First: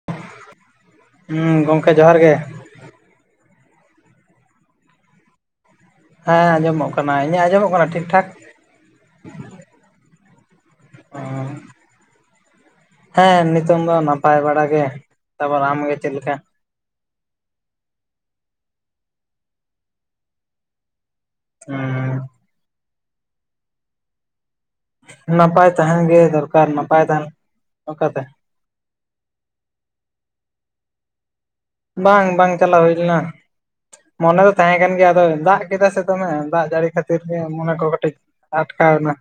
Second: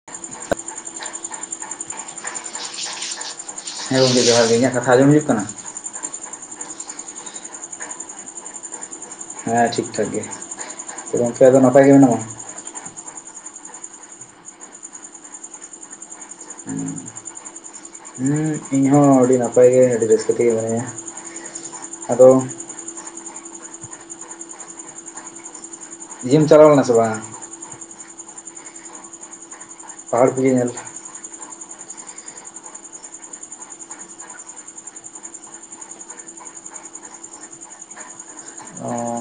[inaudible] ᱦᱩᱸ ᱜᱚᱝᱠᱮ ᱡᱚᱸᱦᱟᱨ ᱜᱮ᱾ ᱦᱮᱸ ᱜᱚᱝᱠᱮ ᱡᱚᱦᱟᱨ ᱜᱮ ᱤᱧᱟᱹᱜ ᱠᱟᱛᱷᱟ ᱟᱸᱡᱚᱢ ᱦᱤᱡᱩᱜ ᱠᱟᱱᱟ? ᱦᱮᱸ ᱟᱸᱡᱚᱢᱚᱜ ᱠᱟᱱᱟ᱾ ᱤᱧᱟᱹᱜ ᱟᱸᱡᱚᱢᱚᱜ ᱠᱟᱱᱟ ᱴᱷᱤᱠ ᱴᱷᱟᱠ? ᱦᱮᱸ ᱴᱷᱤᱠ ᱴᱷᱟᱠ ᱜᱮ᱾ ᱜᱚᱝᱠᱮ ᱟᱫᱚ ᱱᱟᱯᱟᱭ ᱜᱮ ᱢᱮᱱᱟᱢᱟ? ᱦᱮᱸ ᱱᱤᱛᱚᱝ ᱫᱚ ᱱᱟᱯᱟᱭ ᱵᱟᱲᱟ ᱜᱮ᱾ ᱛᱟᱯᱚᱨ ᱟᱢᱜᱮ ᱪᱮᱫ ᱞᱮᱠᱟ? [inaudible] ᱦᱩᱸ ᱤᱧᱦᱚᱸ ᱟᱹᱰᱤ ᱱᱟᱯᱟᱭ ᱜᱮ, ᱟᱹᱰᱤ ᱨᱟᱹᱥᱠᱟᱹ ᱛᱮᱜᱮ ᱢᱤᱱᱟᱹᱧᱟ᱾ ᱟᱫᱚ ᱱᱟᱯᱟᱭ ᱛᱟᱦᱮᱱ ᱜᱮ ᱤᱭᱟᱹᱢ ᱪᱟᱞᱟᱣ ᱫᱚᱨᱠᱟᱨ ᱞᱮᱱᱟ ᱥᱮ ᱱᱟᱯᱟᱭ ᱵᱟᱝ ᱛᱟᱦᱮᱱ᱾ ᱚᱠᱟᱛᱮ? ᱯᱟᱦᱟᱲ ᱯᱩᱡᱟᱹ ᱧᱮᱞ᱾ ᱵᱟᱝ ᱵᱟᱝ ᱪᱟᱞᱟᱣ ᱦᱩᱭ ᱞᱮᱱᱟ᱾ ᱢᱚᱱᱮ ᱫᱚ ᱛᱟᱦᱮᱸ ᱠᱟᱱ ᱜᱮᱭᱟ ᱟᱫᱚ ᱫᱟᱜ ᱠᱮᱫᱟ ᱥᱮ ᱫᱚᱢᱮ ᱫᱟᱜ ᱡᱟᱹᱲᱤ ᱠᱷᱟᱹᱛᱤᱨ ᱜᱮ ᱢᱚᱱᱮ ᱠᱚ ᱠᱟᱹᱴᱤᱡ ᱚ ᱟᱴᱠᱟᱣᱱᱟ᱾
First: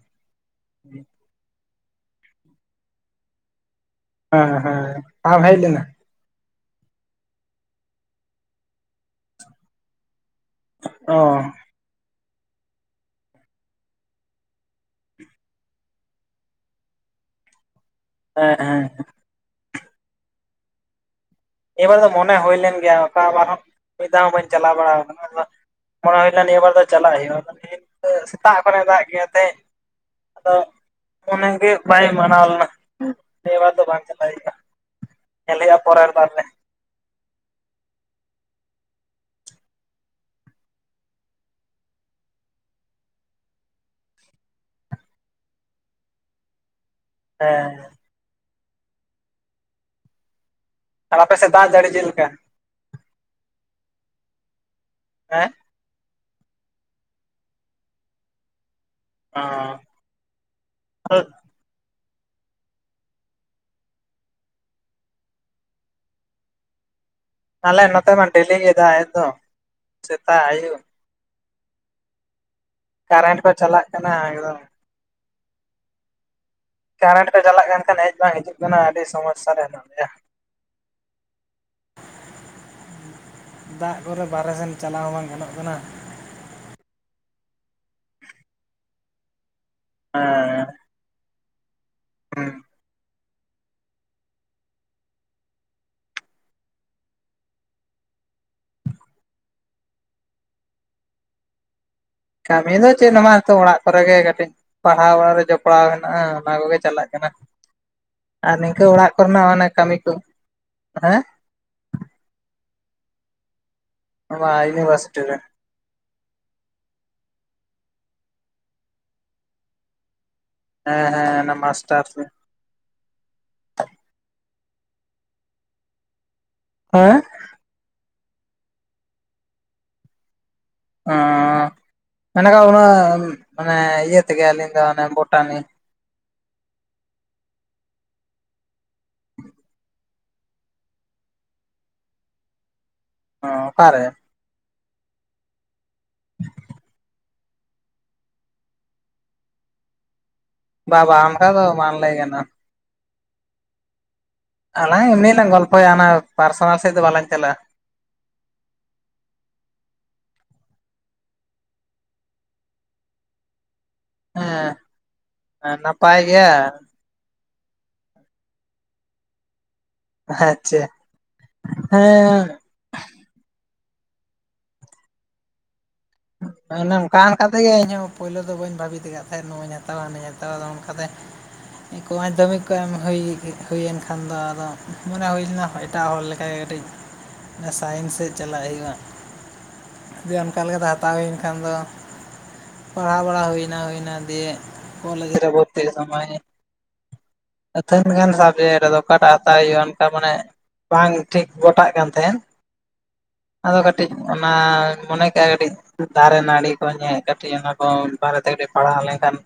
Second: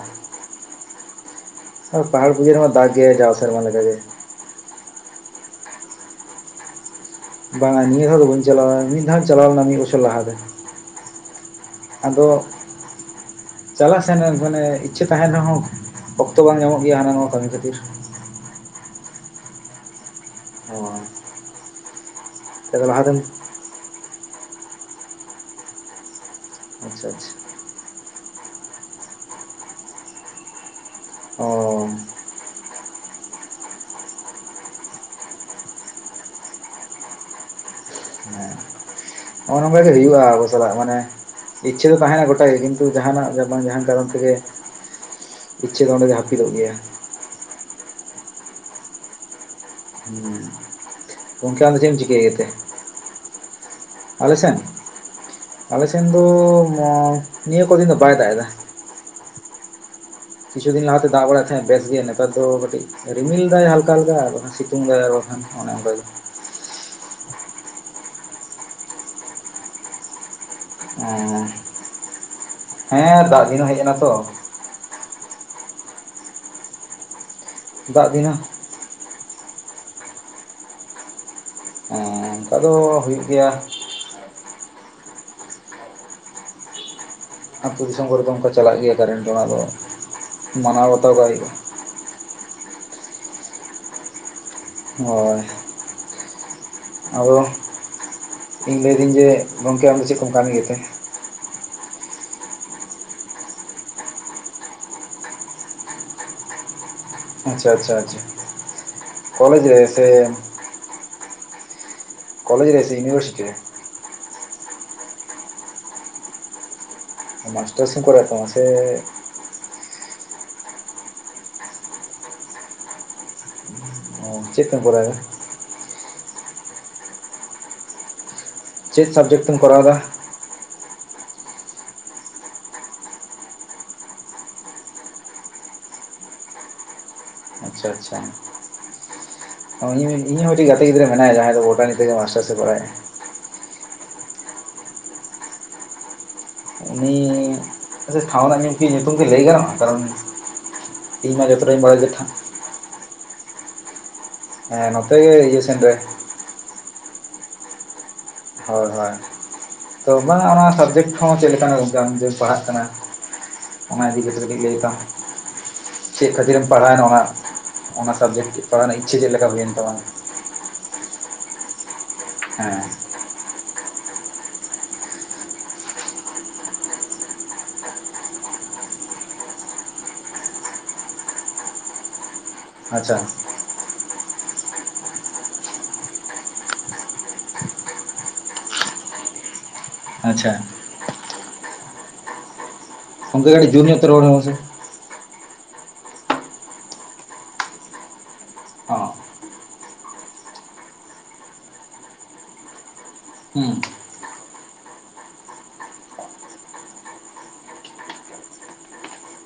ᱟᱨ ᱯᱟᱦᱟᱲ ᱯᱩᱡᱟᱹ ᱨᱮᱢᱟ ᱫᱟᱜ ᱜᱮᱭᱟᱭ ᱡᱟᱣ ᱥᱮᱨᱢᱟ ᱞᱮᱠᱟ ᱜᱮ᱾ ᱦᱮᱸ ᱦᱮᱸ ᱵᱟᱢ ᱦᱮᱡ ᱞᱮᱱᱟ? ᱵᱟᱝᱟ ᱱᱤᱭᱟᱹ ᱫᱷᱟᱣ ᱫᱚ ᱵᱟᱹᱧ ᱪᱟᱞᱟᱣ ᱢᱤᱫ ᱫᱷᱟᱣ ᱪᱟᱞᱟᱣ ᱞᱮᱱᱟ ᱢᱤᱫ ᱵᱚᱪᱷᱚᱨ ᱞᱟᱦᱟ ᱨᱮ᱾ ᱚᱸ᱾ ᱟᱫᱚ᱾ ᱪᱟᱞᱟᱜ ᱥᱮᱱ ᱢᱟᱱᱮ ᱤᱪᱪᱷᱟᱹ ᱛᱟᱦᱮᱱ ᱨᱮᱦᱚᱸ ᱚᱠᱛᱚ ᱵᱟᱝ ᱧᱟᱢᱚᱜ ᱜᱮᱭᱟ ᱦᱟᱱᱟ ᱱᱚᱣᱟ ᱠᱟᱹᱢᱤ ᱠᱷᱟᱹᱛᱤᱨ᱾ ᱦᱮᱸ ᱨᱦᱮᱸ ᱦᱮᱸ᱾ ᱚᱸ᱾ ᱱᱤᱭᱟᱹᱵᱟᱨ ᱫᱚ ᱢᱚᱱᱮ ᱦᱩᱭ ᱞᱮᱱ ᱜᱮᱭᱟ᱾ ᱚᱠᱟ ᱵᱟᱨ ᱦᱚᱸ ᱢᱤᱫ ᱫᱷᱟᱣ ᱦᱚᱸ ᱵᱟᱹᱧ ᱪᱟᱞᱟᱣ ᱵᱟᱲᱟ ᱟᱠᱟᱱᱟ᱾ ᱟᱫᱚ ᱢᱚᱱᱮ ᱦᱩᱭᱞᱮᱱᱟ ᱱᱤᱭᱟᱹᱵᱟᱨ ᱫᱚ ᱟᱪᱪᱷᱟ ᱪᱟᱞᱟᱜ ᱟᱪᱪᱷᱟ ᱦᱩᱭᱩᱜ-ᱟ᱾ ᱤᱱᱦᱤᱞᱟᱹᱜ ᱥᱮᱛᱟᱜ ᱠᱷᱚᱱᱮ ᱫᱟᱜ ᱜᱮᱭᱟ ᱛᱟᱦᱮᱸᱫ᱾ ᱟᱫᱚ ᱚ ᱢᱚᱱᱮ ᱜᱮ ᱵᱟᱭ ᱢᱟᱱᱟᱣ ᱞᱮᱱᱟ᱾ ᱱᱤᱭᱟ ᱵᱟᱨ ᱫᱚ ᱵᱟᱝ ᱪᱟᱞᱟᱣ ᱦᱳᱭᱩ-ᱟ᱾ ᱧᱮᱞ ᱦᱩᱭᱩᱜ-ᱟ ᱯᱚᱨᱮᱨ ᱵᱟᱨ ᱨᱮ᱾ ᱚᱱᱮ ᱚᱱᱠᱟ ᱜᱮ ᱦᱩᱭᱩᱜ-ᱟ ᱟᱵᱚ ᱥᱟᱞᱟᱜ᱾ ᱢᱟᱱᱮ ᱤᱪᱪᱷᱟᱹ ᱫᱚ ᱛᱟᱦᱮᱱᱟ ᱜᱚᱴᱟᱜᱮ ᱠᱤᱱᱛᱩ ᱡᱟᱦᱟ ᱴᱱᱟᱜ ᱜᱮ ᱵᱟᱝ ᱡᱟᱦᱟᱱ ᱠᱟᱨᱚᱱ ᱛᱮᱜᱮ ᱤᱪᱪᱷᱟᱹ ᱫᱚ ᱚᱸᱰᱮ ᱜᱮ ᱦᱟᱹᱯᱤᱫ ᱚᱜ ᱜᱮᱭᱟ᱾ ᱦᱮᱸ᱾ ᱟᱨ ᱟᱯᱮ ᱥᱮᱫ ᱦᱩᱸ᱾ ᱜᱚᱝᱠᱮ ᱫᱟᱜ ᱟᱢ ᱫᱚ ᱪᱮᱫ ᱡᱟᱹᱲᱤ ᱮᱢ ᱪᱤᱠᱟᱹᱭ ᱞᱮᱠᱟ ᱜᱮᱛᱮ? ᱟᱞᱮ ᱥᱮᱱ ᱦᱮᱸ ᱟᱞᱮ ᱥᱮᱱ ᱫᱚᱻ ᱚᱸ ᱱᱤᱭᱟᱹ ᱠᱚ ᱫᱤᱱ ᱫᱚ ᱵᱟᱭ ᱫᱟᱜ ᱮᱫᱟ। ᱟᱸᱻ ᱠᱤᱪᱷᱩ ᱫᱤᱱ ᱞᱟᱦᱟ ᱛᱮ ᱫᱟᱜ ᱵᱟᱲᱟᱭᱮᱜ ᱛᱟᱦᱮᱜ ᱵᱮᱥ ᱜᱮ ᱱᱮᱛᱟᱨ ᱫᱚ ᱠᱟᱹᱴᱤᱡ ᱨᱤᱢᱤᱞ ᱫᱟᱭ ᱦᱟᱞᱠᱟ ᱦᱟᱞᱠᱟ ᱟᱨ ᱥᱤᱛᱩᱝ ᱫᱟᱭ ᱟᱨ ᱵᱟᱠᱷᱟᱱ ᱚᱱᱮ ᱚᱱᱠᱟ ᱜᱮ। ᱟᱞᱮ ᱱᱚᱛᱮ ᱢᱟ ᱰᱮᱞᱤ ᱜᱮ ᱫᱟᱜ ᱮᱫ ᱫᱚ ᱥᱮᱛᱟᱜ ᱟᱭᱩᱵ। ᱚᱸᱻ ᱦᱮᱸ ᱠᱟᱨᱮᱱᱴ ᱫᱟᱜ ᱠᱚ ᱫᱤᱱ ᱦᱚᱸ ᱦᱮᱡ ᱪᱟᱞᱟᱜ ᱮᱱᱟ ᱠᱟᱱᱟ ᱛᱚ। ᱮᱠᱫᱚᱢ ᱠᱟᱨᱮᱱᱴ ᱠᱚ ᱪᱟᱞᱟᱜ ᱠᱟᱱ ᱠᱷᱟᱱ ᱫᱟᱜ ᱦᱮᱡ ᱫᱤᱱ ᱵᱟᱝ ᱦᱚᱸ ᱦᱤᱡᱩᱜ ᱠᱟᱱᱟ ᱟᱹᱰᱤ ᱥᱚᱢᱚᱥᱟ ᱨᱮ ᱦᱮᱱᱟᱜ ᱞᱮᱭᱟ। ᱦᱮᱸ ᱦᱮᱸ ᱚᱱᱠᱟ ᱫᱚ ᱦᱩᱭᱩᱜ ᱜᱮᱭᱟ। ᱫᱟᱜ ᱠᱚᱨᱮ ᱵᱟᱨᱦᱮ ᱥᱮᱱ ᱪᱟᱞᱟᱣ ᱦᱚᱸ ᱵᱟᱝ ᱜᱟᱱᱚᱜ ᱠᱟᱱᱟ। ᱟᱛᱳ ᱫᱤᱥᱚᱢ ᱠᱚᱨᱮ ᱫᱚ ᱚᱱᱠᱟ ᱪᱟᱞᱟᱜ ᱜᱮᱭᱟ ᱠᱟᱨᱮᱱᱴ ᱚᱱᱟ ᱫᱚ। ᱦᱮᱸ। ᱢᱟᱱᱟᱣ ᱵᱟᱛᱟᱣ ᱠᱟᱜ ᱦᱩᱭᱩᱜ-ᱟ ᱦᱩᱸ। ᱦᱳᱭ ᱟᱫᱚ ᱤᱧ ᱞᱟᱹᱭ ᱫᱟᱹᱧ ᱡᱮ ᱜᱚᱝᱠᱮ ᱟᱢᱫᱚ ᱪᱮᱫ ᱠᱚᱢ ᱠᱟᱹᱢᱤ ᱜᱮᱛᱮ? ᱠᱟᱹᱢᱤ ᱫᱚ ᱪᱮᱫ ᱦᱚᱸ ᱵᱟᱝ ᱱᱤᱛᱚᱜ ᱚᱲᱟᱜ ᱠᱚᱨᱮ ᱜᱮ ᱠᱟᱹᱴᱤᱡ ᱯᱟᱲᱦᱟᱣ ᱵᱟᱲᱟ ᱨᱮ ᱡᱚᱯᱲᱟᱣ ᱦᱮᱱᱟᱜ-ᱟ ᱚᱱᱟ ᱠᱚᱜᱮ ᱪᱟᱞᱟᱜ ᱠᱟᱱᱟ ᱟᱪᱪᱷᱟ ᱟᱪᱪᱷᱟ ᱟᱪᱪᱷᱟ ᱟᱨ ᱱᱤᱝᱠᱟᱹ ᱚᱲᱟᱜ ᱠᱚ ᱨᱮᱱᱟᱜ ᱢᱟᱱᱮ ᱠᱚᱞᱮᱡᱽ ᱨᱮ ᱠᱟᱹᱢᱤ ᱥᱮ ᱠᱚ ᱦᱮᱸ ᱠᱚᱞᱮᱡ ᱨᱮ ᱥᱮ ᱤᱭᱩᱱᱤᱵᱷᱟᱨᱥᱤᱴᱤ ᱨᱮ? ᱵᱟ ᱤᱭᱩᱱᱤᱵᱷᱟᱨᱥᱤᱴᱤ ᱨᱮ। ᱢᱟᱥᱴᱟᱨᱥ ᱮᱢ ᱠᱚᱨᱟᱣ ᱛᱟᱢᱟᱜ ᱥᱮᱻ ᱦᱮᱸ ᱦᱮᱸ ᱚᱱᱟ ᱢᱟᱥᱴᱟᱨᱥ ᱜᱮ। ᱚ ᱪᱮᱫ ᱠᱚᱢ ᱠᱚᱨᱟᱣ ᱫᱟ? ᱦᱮᱸ ᱪᱮᱫ ᱥᱟᱵᱡᱮᱠᱴ ᱛᱮᱢ ᱠᱚᱨᱟᱣ ᱮᱫᱟ? ᱚᱻ [unintelligible] ᱚᱱᱟᱻ ᱢᱟᱱᱮ ᱤᱭᱟᱹ ᱛᱮᱜᱮ ᱟᱹᱞᱤᱧ ᱫᱚ ᱚᱱᱮ ᱵᱳᱴᱟᱱᱤ। ᱟᱪᱪᱷᱟ ᱟᱪᱷᱟ। ᱚ ᱤᱧ ᱦᱚᱸ ᱤᱧ ᱦᱚᱸ ᱢᱤᱫᱴᱤᱡ ᱜᱟᱛᱮ ᱜᱤᱫᱽᱨᱟᱹ ᱢᱮᱱᱟᱭᱟ ᱡᱟᱦᱟᱸᱭ ᱫᱚ ᱵᱳᱴᱟᱱᱤ ᱛᱮᱜᱴ ᱢᱟᱥᱴᱟᱨᱥ ᱮ ᱠᱚᱨᱟᱶᱮᱜ-ᱟ। ᱚ ᱚᱠᱟ ᱨᱮ? ᱩᱱᱤᱻ ᱟᱪᱪᱷᱟ ᱴᱷᱟᱶ ᱨᱮᱱᱟᱜ ᱠᱤ ᱧᱩᱛᱩᱢ ᱠᱤ ᱞᱟᱹᱭ ᱜᱟᱱᱚᱜᱼᱟ ᱠᱟᱨᱚᱱ ᱵᱟ ᱵᱟ ᱤᱧ ᱚᱱᱠᱟ ᱢᱟ ᱫᱚ ᱡᱚᱛᱚᱴᱟᱧ ᱵᱟᱝ ᱵᱟᱲᱟᱭ ᱜᱮ ᱞᱟᱹᱭ ᱛᱟᱦᱮᱸᱫ ᱜᱟᱱᱚᱜᱼᱟ ᱦᱮᱸ ᱟᱞᱟᱝ ᱱᱚᱛᱮ ᱜᱮ ᱮᱢᱱᱤᱞᱟᱝ ᱤᱭᱟᱹ ᱥᱮᱱ ᱜᱚᱞᱯᱷᱚᱭᱟ ᱨᱮ ᱚᱱᱟ ᱯᱟᱨᱥᱚᱱᱟᱞ ᱥᱮᱫ ᱫᱚ ᱵᱟᱞᱟᱝ ᱪᱟᱞᱟᱜᱼᱟ। ᱦᱳᱭ ᱦᱳᱭ। ᱛᱚ ᱵᱟᱝ ᱚᱱᱟ ᱥᱟᱵᱡᱮᱠᱴ ᱦᱚᱸ ᱪᱮᱫ ᱞᱮᱠᱟᱱᱟᱜ ᱜᱚᱝᱠᱮ ᱟᱢ ᱡᱮᱢ ᱯᱟᱲᱦᱟᱜ ᱠᱟᱱᱟ? ᱚᱱᱟ ᱤᱫᱤ ᱠᱟᱛᱮᱜ ᱠᱟ. ᱴᱤᱡ ᱞᱟᱹᱭ ᱛᱟᱢ ᱦᱮᱸ ᱱᱟᱯᱟᱭ ᱪᱮᱫ ᱜᱮᱭᱟ ᱠᱷᱟᱹᱛᱤᱨᱮᱢ ᱯᱟᱲᱦᱟᱣᱱᱟ ᱚᱱᱟ? ᱚᱱᱟ ᱥᱟᱵᱡᱮᱠᱴ ᱯᱟᱲᱦᱟᱣ ᱨᱮᱱᱟᱜ ᱤᱪᱪᱷᱟᱹ ᱪᱮᱫ ᱞᱮᱠᱟ ᱦᱩᱭᱮᱱ ᱛᱟᱢᱟ? ᱟᱪᱪᱷᱟ ᱦᱮᱸᱻ ᱦᱮᱸ ᱚᱱᱮ ᱚᱱᱠᱟ ᱚᱱᱠᱟ ᱛᱮᱜᱮ ᱤᱧᱦᱚᱸ ᱯᱳᱭᱞᱳ ᱫᱚ ᱵᱟᱹᱧ ᱵᱷᱟᱵᱤᱛ ᱟᱠᱟᱫ ᱛᱟᱦᱮᱸᱼᱼ ᱦᱟᱛᱟᱣᱟ ᱦᱟᱱᱮᱧ ᱦᱟᱛᱟᱣᱟ ᱟᱫᱚ ᱚᱱᱠᱟᱛᱮ ᱮᱠᱞᱟ ᱢᱟᱫᱫᱷᱫᱢᱤᱠ ᱠᱚ ᱮᱢ ᱟᱪᱪᱷᱟ ᱦᱩᱭᱼᱼ ᱦᱩᱭᱮᱱ ᱠᱷᱟᱱ ᱫᱚ ᱟᱫᱚ ᱢᱚᱱᱮ ᱦᱩᱭ ᱞᱮᱱᱟ ᱮᱴᱟᱜ ᱦᱚᱲ ᱞᱮᱠᱟᱜᱮ ᱠᱟᱹᱴᱤᱡᱼᱼ ᱥᱟᱭᱮᱱᱥ ᱥᱮᱫ ᱪᱟᱞᱟᱜ ᱦᱩᱭᱩᱜᱼᱟ। ᱫᱤᱭᱮ ᱟᱪᱪᱷᱟ ᱚᱱᱠᱟ ᱞᱮᱠᱟᱛᱮ ᱦᱟᱛᱟᱣ ᱦᱩᱭᱮᱱ ᱠᱷᱟᱱ ᱫᱚᱼᱼ ᱯᱟᱲᱦᱟᱣ ᱵᱟᱲᱟ ᱜᱚᱝᱠᱮ ᱠᱟᱹᱴᱤᱡ ᱦᱩᱭᱱᱟ ᱡᱳᱨ ᱧᱚᱜ ᱛᱮ ᱦᱩᱭᱱᱟ ᱨᱚᱲ ᱢᱮ ᱫᱤᱭᱮ ᱢᱟᱥᱮ ᱠᱚᱞᱮᱡᱽ ᱨᱮ ᱵᱷᱚᱨᱛᱤᱜ ᱥᱚᱢᱚᱭᱼᱼ ᱟᱹᱛᱷᱟᱹᱱ ᱜᱟᱱ ᱥᱟᱵᱡᱮᱠᱴ ᱟᱫᱚ ᱦᱚᱸ ᱚᱠᱟᱴᱟᱜ ᱦᱟᱛᱟᱣ ᱦᱩᱭᱩᱜᱼᱟ ᱚᱱᱠᱟ ᱢᱟᱱᱮ ᱵᱟᱝ ᱴᱷᱤᱠ ᱜᱚᱴᱟᱜ ᱠᱟᱱ ᱛᱟᱦᱮᱸᱱ᱾ ᱦᱩᱸ ᱟᱫᱚ ᱠᱟᱹᱴᱤᱡ ᱚᱱᱟ ᱢᱚᱱᱮ ᱠᱮᱜᱼᱟ ᱠᱟᱹᱴᱤᱡ ᱫᱟᱨᱮ ᱱᱟᱹᱲᱤ ᱠᱚ ᱧᱮᱜ ᱠᱟᱹᱴᱤᱡ ᱚᱱᱟ ᱠᱚ ᱵᱟᱨᱮᱛᱮ ᱠᱟᱹᱴᱤᱡ ᱯᱟᱲᱦᱟᱣ ᱞᱮᱱᱠᱷᱟᱱ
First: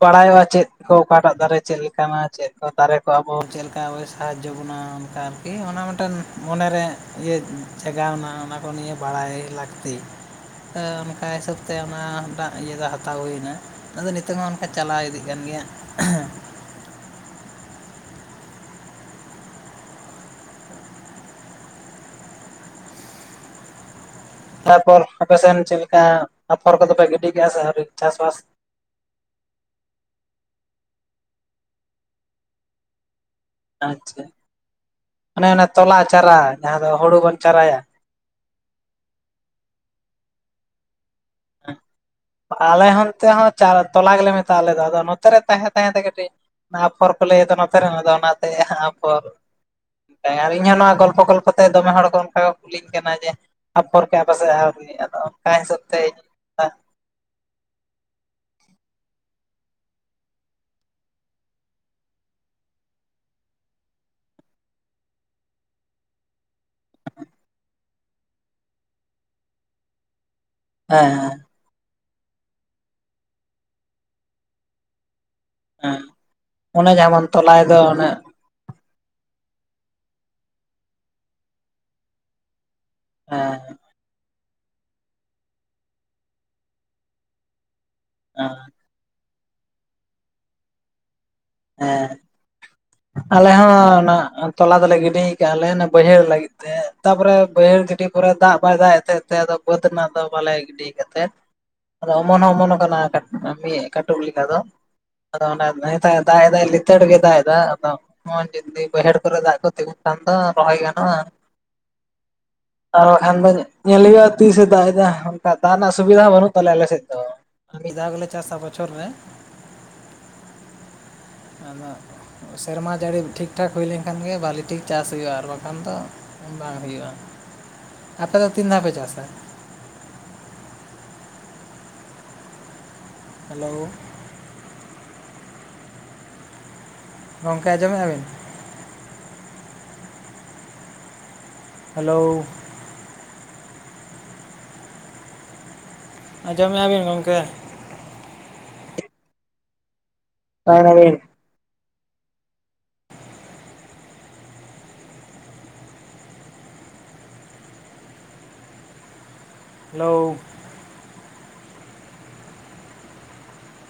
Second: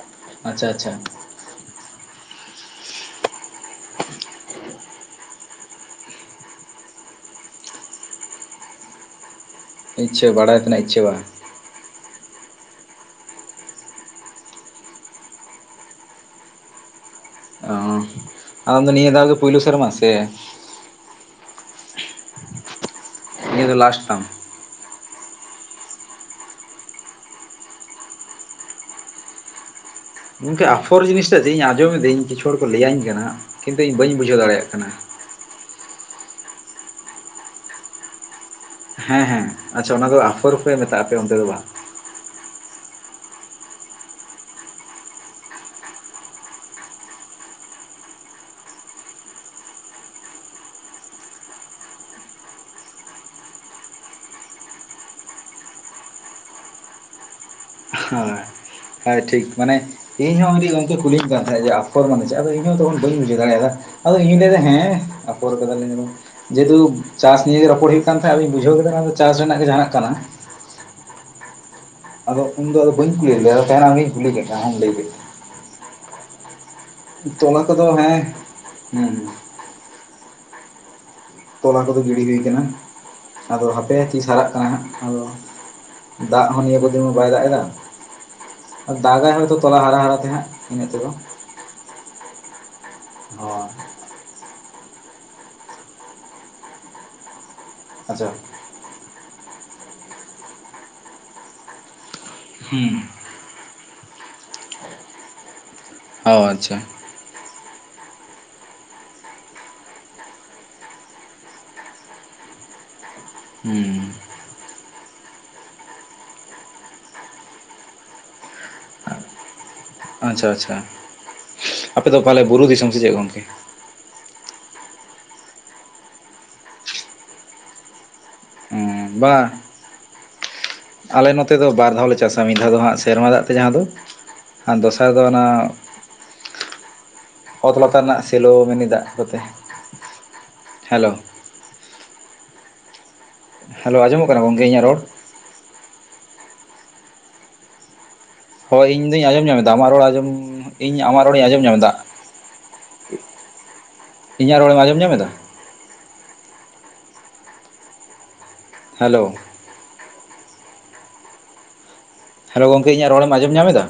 ᱵᱟᱲᱟᱭᱚᱜᱼᱟ ᱟᱪᱪᱷᱟ ᱪᱮᱫ ᱠᱚ ᱟᱪᱪᱷᱟ ᱚᱠᱟ ᱴᱟᱜ ᱫᱟᱨᱮ ᱪᱮᱫ ᱞᱮᱠᱟᱱᱟ, ᱪᱮᱫ ᱠᱚ ᱫᱟᱨᱮ ᱠᱚ ᱟᱵᱚ ᱪᱮᱫ ᱞᱮᱠᱟ ᱥᱵᱚᱭ ᱥᱟᱦᱟᱡᱽᱡᱚ ᱵᱚᱱᱟ ᱚᱱᱠᱟ᱾ ᱠᱤ ᱚᱱᱟ ᱢᱤᱫᱴᱮᱱ ᱢᱚᱱᱮᱨᱮ ᱤᱭᱟᱹ ᱡᱟᱜᱟᱣᱱᱟ ᱚᱱᱟ ᱠᱚ ᱱᱤᱭᱟᱹᱮ ᱵᱟᱲᱟᱭ ᱞᱟᱹᱠᱛᱤ᱾ ᱤᱪᱪᱷᱟᱹ ᱵᱟᱲᱟᱭ ᱛᱮᱱᱟᱜ ᱤᱪᱪᱷᱟᱹ ᱵᱟᱝ᱾ ᱚᱱᱠᱟ ᱦᱤᱥᱟᱹᱵ ᱛᱮ ᱚᱱᱟ ᱴᱟᱜ ᱤᱭᱟᱹ ᱫᱚ ᱦᱟᱛᱟᱣ ᱦᱩᱭᱱᱟ᱾ ᱟᱫᱚ ᱱᱤᱛᱚᱝ ᱦᱚᱸ ᱚᱱᱠᱟ ᱪᱟᱞᱟᱣ ᱤᱫᱤᱜ ᱠᱟᱱ ᱜᱮᱭᱟ᱾ ᱦᱮᱸ᱾ ᱟᱢ ᱫᱚ ᱱᱤᱭᱟᱹ ᱫᱷᱟᱣ ᱜᱮ ᱯᱩᱭᱞᱩ ᱥᱮᱨᱢᱟ ᱥᱮ ᱱᱤᱭᱟᱹ ᱫᱚ ᱞᱟᱥᱴ ᱛᱟᱢ᱾ ᱛᱟᱨᱯᱚᱨ ᱟᱯᱮᱥᱱ ᱪᱮᱫ ᱞᱮᱠᱟ ᱟᱯᱷᱚᱨ ᱠᱚᱫᱚᱯᱮ ᱜᱤᱰᱤ ᱠᱮᱜᱼᱟ ᱥᱮ ᱟᱣᱨᱤ ᱪᱟᱥ ᱵᱟᱥ? ᱜᱚᱝᱠᱮ ᱟᱯᱷᱚᱨ ᱡᱤᱱᱤᱥᱴᱟᱜ ᱪᱮᱫ ᱤᱧ ᱟᱸᱡᱚᱢᱮᱫᱟᱹᱧ ᱠᱤᱪᱷᱩ ᱦᱚᱲ ᱠᱚ ᱞᱟᱹᱭᱟᱹᱧ ᱠᱟᱱᱟ, ᱠᱤᱱᱛᱩ ᱤᱧ ᱵᱟᱹᱧ ᱟᱪᱪᱷᱟ ᱵᱩᱡᱷᱟᱹᱣ ᱫᱟᱲᱮᱭᱟᱜ ᱠᱟᱱᱟ᱾ ᱚᱱᱮ ᱚᱱᱟ ᱛᱚᱞᱟ ᱪᱟᱨᱟ ᱡᱟᱦᱟᱸ ᱫᱚ ᱦᱩᱲᱩ ᱵᱚᱱ ᱪᱟᱨᱟᱭᱟ᱾ ᱦᱮᱸ ᱦᱮᱸ ᱟᱪᱪᱷᱟ ᱚᱱᱟ ᱫᱚ ᱟᱯᱷᱚᱨ ᱯᱮ ᱢᱮᱛᱜᱟᱜᱼᱟ ᱟᱯᱮ ᱚᱱᱛᱮ ᱫᱚ ᱵᱟᱝ᱾ ᱟᱞᱮ ᱦᱟᱱᱛᱮ ᱦᱚᱸ ᱪᱟᱨ ᱛᱚᱞᱟ ᱜᱮᱞᱮ ᱢᱮᱛᱟᱜᱼᱟ ᱟᱞᱮ ᱫᱚ ᱟᱫᱚ ᱱᱚᱛᱮ ᱨᱮ ᱛᱟᱦᱮᱸ ᱛᱟᱦᱮᱸ ᱛᱮ ᱠᱟᱹᱴᱤᱡ ᱚᱱᱟ ᱯᱷᱚᱨ ᱠᱚ ᱞᱟᱹᱭᱟ ᱛᱚ ᱱᱚᱛᱮᱨᱮᱱ ᱟᱫᱚ ᱚᱱᱟᱛᱮ ᱟᱯᱷᱚᱨ ᱟᱨ ᱤᱧᱦᱚᱸ ᱱᱚᱣᱟ ᱜᱚᱞᱯᱷᱚ ᱜᱚᱞᱯᱷᱚ ᱛᱮ ᱫᱚᱢᱮ ᱦᱚᱲ ᱠᱚ ᱚᱱᱠᱟ ᱠᱚ ᱠᱩᱞᱤᱧ ᱠᱟᱱᱟ ᱡᱮ ᱟᱯᱷᱚᱨ ᱠᱮᱜᱼᱟ ᱯᱮ ᱥᱮ ᱟᱣᱨᱤ ᱟᱫᱚ ᱚᱱᱠᱟ ᱦᱤᱥᱟᱹᱵ ᱛᱮ ᱤᱧ [inaudible] ᱟ ᱴᱷᱤᱠ᱾ ᱢᱟᱱᱮ ᱤᱧᱦᱚᱸ ᱢᱤᱫᱴᱤᱡ ᱜᱚᱢᱠᱮ ᱠᱩᱞᱤᱧ ᱠᱟᱱ ᱛᱟᱦᱮᱸᱫ ᱡᱮ ᱟᱯᱷᱚᱨ ᱢᱟᱱᱮ ᱪᱮᱫ᱾ ᱟᱫᱚ ᱤᱧ ᱦᱚᱸ ᱛᱚᱠᱷᱚᱱ ᱵᱟᱹᱧ ᱵᱩᱡᱷᱟᱹᱣ ᱫᱟᱲᱮᱭᱟᱫᱟ᱾ ᱟᱫᱚ ᱤᱧ ᱦᱚᱤᱧ ᱞᱟᱹᱭᱫᱟ ᱦᱮᱸ ᱟᱯᱷᱚᱨ ᱠᱟᱫᱟᱞᱤᱧ ᱟᱹᱞᱤᱧ᱾ ᱡᱮᱦᱮᱛᱩ ᱪᱟᱥ ᱱᱤᱭᱟᱹᱜᱮ ᱨᱚᱯᱚᱲ ᱦᱩᱭᱩᱜ ᱠᱟᱱ ᱛᱟᱦᱮᱸᱜ ᱟᱫᱚᱧ ᱵᱩᱡᱷᱟᱹᱣ ᱠᱮᱫᱟ ᱱᱟᱣᱟ ᱫᱚ ᱪᱟᱥ ᱨᱮᱱᱟᱜ ᱜᱮ ᱡᱟᱦᱟᱱᱟᱜ ᱠᱟᱱᱟ᱾ ᱦᱮᱸ ᱦᱮᱸ᱾ ᱟᱫᱚ ᱩᱱᱫᱚ ᱟᱫᱚ ᱵᱟᱹᱧ ᱠᱩᱞᱤ ᱞᱮᱫᱮᱭᱟ ᱟᱫᱚ ᱛᱮᱦᱮᱱ ᱟᱢᱜᱮᱧ ᱠᱩᱞᱤ ᱠᱮᱫ ᱠᱚᱣᱟ ᱟᱢᱮᱢ ᱞᱟᱹᱭ ᱠᱮᱫ᱾ ᱦᱮᱸ᱾ ᱚᱱᱮ ᱡᱟᱦᱟᱸ ᱵᱚᱱ ᱛᱚᱞᱟ ᱛᱚᱞᱟᱭ ᱫᱚ ᱠᱚᱫᱚ ᱚᱱᱮ ᱦᱮᱸ ᱦᱩᱸ ᱦᱩᱸ᱾ ᱛᱚᱞᱟ ᱠᱚᱫᱚ ᱜᱤᱰᱤ ᱦᱩᱭ ᱠᱟᱱᱟ ᱦᱮᱸ ᱟᱫᱚ ᱦᱟᱯᱮ ᱛᱤᱥ ᱦᱟᱨᱟᱜ ᱠᱟᱱᱟ ᱦᱟᱸᱜ᱾ ᱟᱫᱚ ᱫᱟᱜ ᱦᱚᱸ ᱱᱤᱭᱟᱹ ᱵᱟᱨ ᱫᱚ ᱡᱮᱢᱚᱱ ᱵᱟᱭ ᱫᱟᱜ ᱮᱫᱟ᱾ ᱦᱮᱸ ᱟᱫᱚ ᱫᱟᱜᱟᱭ ᱦᱚᱭᱛᱳ᱾ ᱛᱚᱞᱟ ᱦᱟᱨᱟ ᱦᱟᱨᱟ ᱛᱮ ᱦᱟᱸᱜ, ᱤᱱᱟᱹᱜ ᱛᱮᱫᱚ᱾ ᱦᱮᱸ᱾ ᱟᱞᱮ ᱦᱳᱭ ᱦᱚᱸ ᱱᱟᱜ ᱛᱚᱞᱟ ᱫᱚᱞᱮ ᱜᱤᱰᱤᱭ ᱟᱠᱟᱫᱼᱟ ᱞᱮ ᱚᱱᱟ ᱵᱟᱹᱭᱦᱟᱹᱲ ᱞᱟᱹᱜᱤᱫ ᱛᱮ, ᱛᱟᱯᱚᱨᱮ ᱵᱟᱹᱭᱦᱟᱹᱲ ᱜᱤᱰᱤ ᱟᱪᱪᱷᱟ ᱯᱚᱨᱮ ᱫᱟᱜ ᱵᱟᱭ ᱫᱟᱜ ᱮᱫ ᱛᱟᱦᱮᱸ ᱛᱮ ᱟᱫᱚ ᱵᱟᱹᱫᱽ ᱮᱱᱟ ᱫᱚ ᱵᱟᱞᱮ ᱜᱤᱰᱤᱭ ᱠᱟᱛᱮᱫ ᱟᱫᱚ ᱚᱢᱚᱱ ᱦᱚᱸ ᱚᱢᱚᱱᱚ ᱦᱩᱸ ᱠᱟᱱᱟ ᱠᱟᱹᱴ ᱢᱤᱜ ᱠᱟᱹᱴᱩᱵ ᱞᱮᱠᱟᱫᱚ᱾ ᱟᱫᱚ ᱚᱱᱟ ᱱᱤᱛ ᱦᱚᱸᱭᱮ ᱚ ᱫᱟᱜ ᱮᱫᱟ ᱟᱪᱪᱷᱟ ᱞᱮᱛᱟᱲ ᱜᱮᱭ ᱫᱟᱜ ᱮᱫᱟ᱾ ᱟᱫᱚ ᱱᱚᱣᱟ ᱡᱩᱫᱤ ᱵᱟᱹᱭᱦᱟᱹᱲ ᱠᱚᱨᱮ ᱫᱟᱜ ᱠᱚ ᱛᱤᱸᱜᱩᱱ ᱠᱷᱟᱱ ᱫᱚ ᱨᱚᱦᱚᱭ ᱜᱟᱱᱚᱜᱼᱟ ᱾ ᱟᱨ ᱵᱟᱠᱷᱟᱱ ᱫᱚ ᱧᱮᱞ ᱦᱩᱸ ᱦᱩᱭᱩᱜᱼᱟ᱾ ᱛᱤᱥᱮ ᱫᱟᱜ ᱮᱫᱟ? ᱚᱱᱠᱟ ᱫᱟᱜ ᱨᱮᱱᱟᱜ ᱥᱩᱵᱤᱫᱷᱟ ᱦᱚᱸ ᱵᱟᱹᱱᱩᱜ ᱛᱟᱞᱮᱭᱟ ᱟᱞᱮ ᱥᱮᱫ ᱫᱚ ᱾ ᱢᱤᱫ ᱫᱷᱟᱣ ᱜᱮᱞᱮ ᱪᱟᱥᱟ ᱵᱚᱪᱷᱚᱨ ᱨᱮ᱾ ᱟᱪᱪᱷᱟ ᱟᱪᱪᱷᱟ᱾ ᱟᱫᱚ ᱟᱯᱮ ᱫᱚ ᱯᱟᱞᱮ ᱵᱩᱨᱩ ᱫᱤᱥᱚᱢ ᱥᱮ ᱪᱮᱫ ᱜᱚᱝᱠᱮ? ᱠᱷᱟᱱ ᱜᱮ ᱵᱷᱟᱹᱞᱤ ᱴᱷᱤᱠ ᱪᱟᱥ ᱦᱩᱭᱩᱜᱼᱟ ᱟᱨ ᱵᱟᱠᱷᱟᱱ ᱫᱚ ᱵᱟᱝ ᱦᱩᱭᱩᱜᱼᱟ᱾ ᱟᱯᱮ ᱫᱚ ᱛᱤᱱ ᱫᱷᱟᱹᱣ ᱯᱮ ᱦᱮᱸ ᱪᱟᱥᱟ? ᱵᱟᱝ ᱟᱞᱮ ᱱᱚᱛᱮ ᱫᱚ ᱵᱟᱨ ᱫᱷᱟᱹᱣ ᱞᱮ ᱪᱟᱥᱟ ᱢᱤᱫ ᱫᱷᱟᱹᱣ ᱫᱚ ᱦᱟᱸᱜ ᱥᱮᱨᱢᱟ ᱫᱟᱜ ᱛᱮ, ᱦᱮᱞᱳ ᱡᱟᱦᱟᱸ ᱫᱚ᱾ ᱟᱨ ᱫᱚᱥᱟᱨ ᱫᱚ ᱚᱱᱟ ᱜᱚᱝᱠᱮ ᱚᱛ ᱞᱟᱛᱟᱨ ᱟᱸᱡᱚᱢᱮᱫᱼᱟ ᱨᱮᱱᱟᱜ ᱵᱤᱱ ᱥᱮᱞᱳ ᱢᱤᱱᱤ ᱫᱟᱜ ᱠᱚᱛᱮ᱾ ᱦᱮᱞᱳ᱾ ᱦᱮᱞᱳ? ᱦᱮᱞᱳ, ᱟᱸᱡᱚᱢᱚ-ᱜ ᱠᱟᱱᱟ᱾ ᱜᱚᱝᱠᱮ ᱤᱧᱟᱹᱜ ᱨᱚᱲ? ᱟᱸᱡᱚᱢᱮᱜᱼᱟ ᱵᱤᱱ ᱜᱚᱝᱠᱮ? ᱦᱳᱭ, ᱤᱧᱫᱩᱧ ᱟᱸᱡᱚᱢ ᱧᱟᱢᱮᱫᱟ ᱾ ᱟᱢᱟᱜ ᱨᱚᱲ ᱟᱸᱡᱚᱢ ᱦᱮᱞᱳ ᱤᱧ ᱟᱢᱟᱜ ᱨᱚᱲᱤᱧ ᱟᱸᱡᱚᱢ ᱧᱟᱢᱫᱟ ᱾ ᱤᱧᱟᱹᱜ ᱨᱚᱲᱮᱢ, ᱟᱸᱡᱚᱢ ᱧᱟᱢᱮᱫᱟ? ᱦᱮᱞᱳ? ᱦᱮᱞᱳ! ᱦᱮᱞᱳ, ᱜᱚᱝᱠᱮ ᱤᱧᱼᱟᱹᱜ ᱨᱚᱲᱮᱢ ᱟᱸᱡᱚᱢ ᱧᱟᱢᱮᱫᱟ?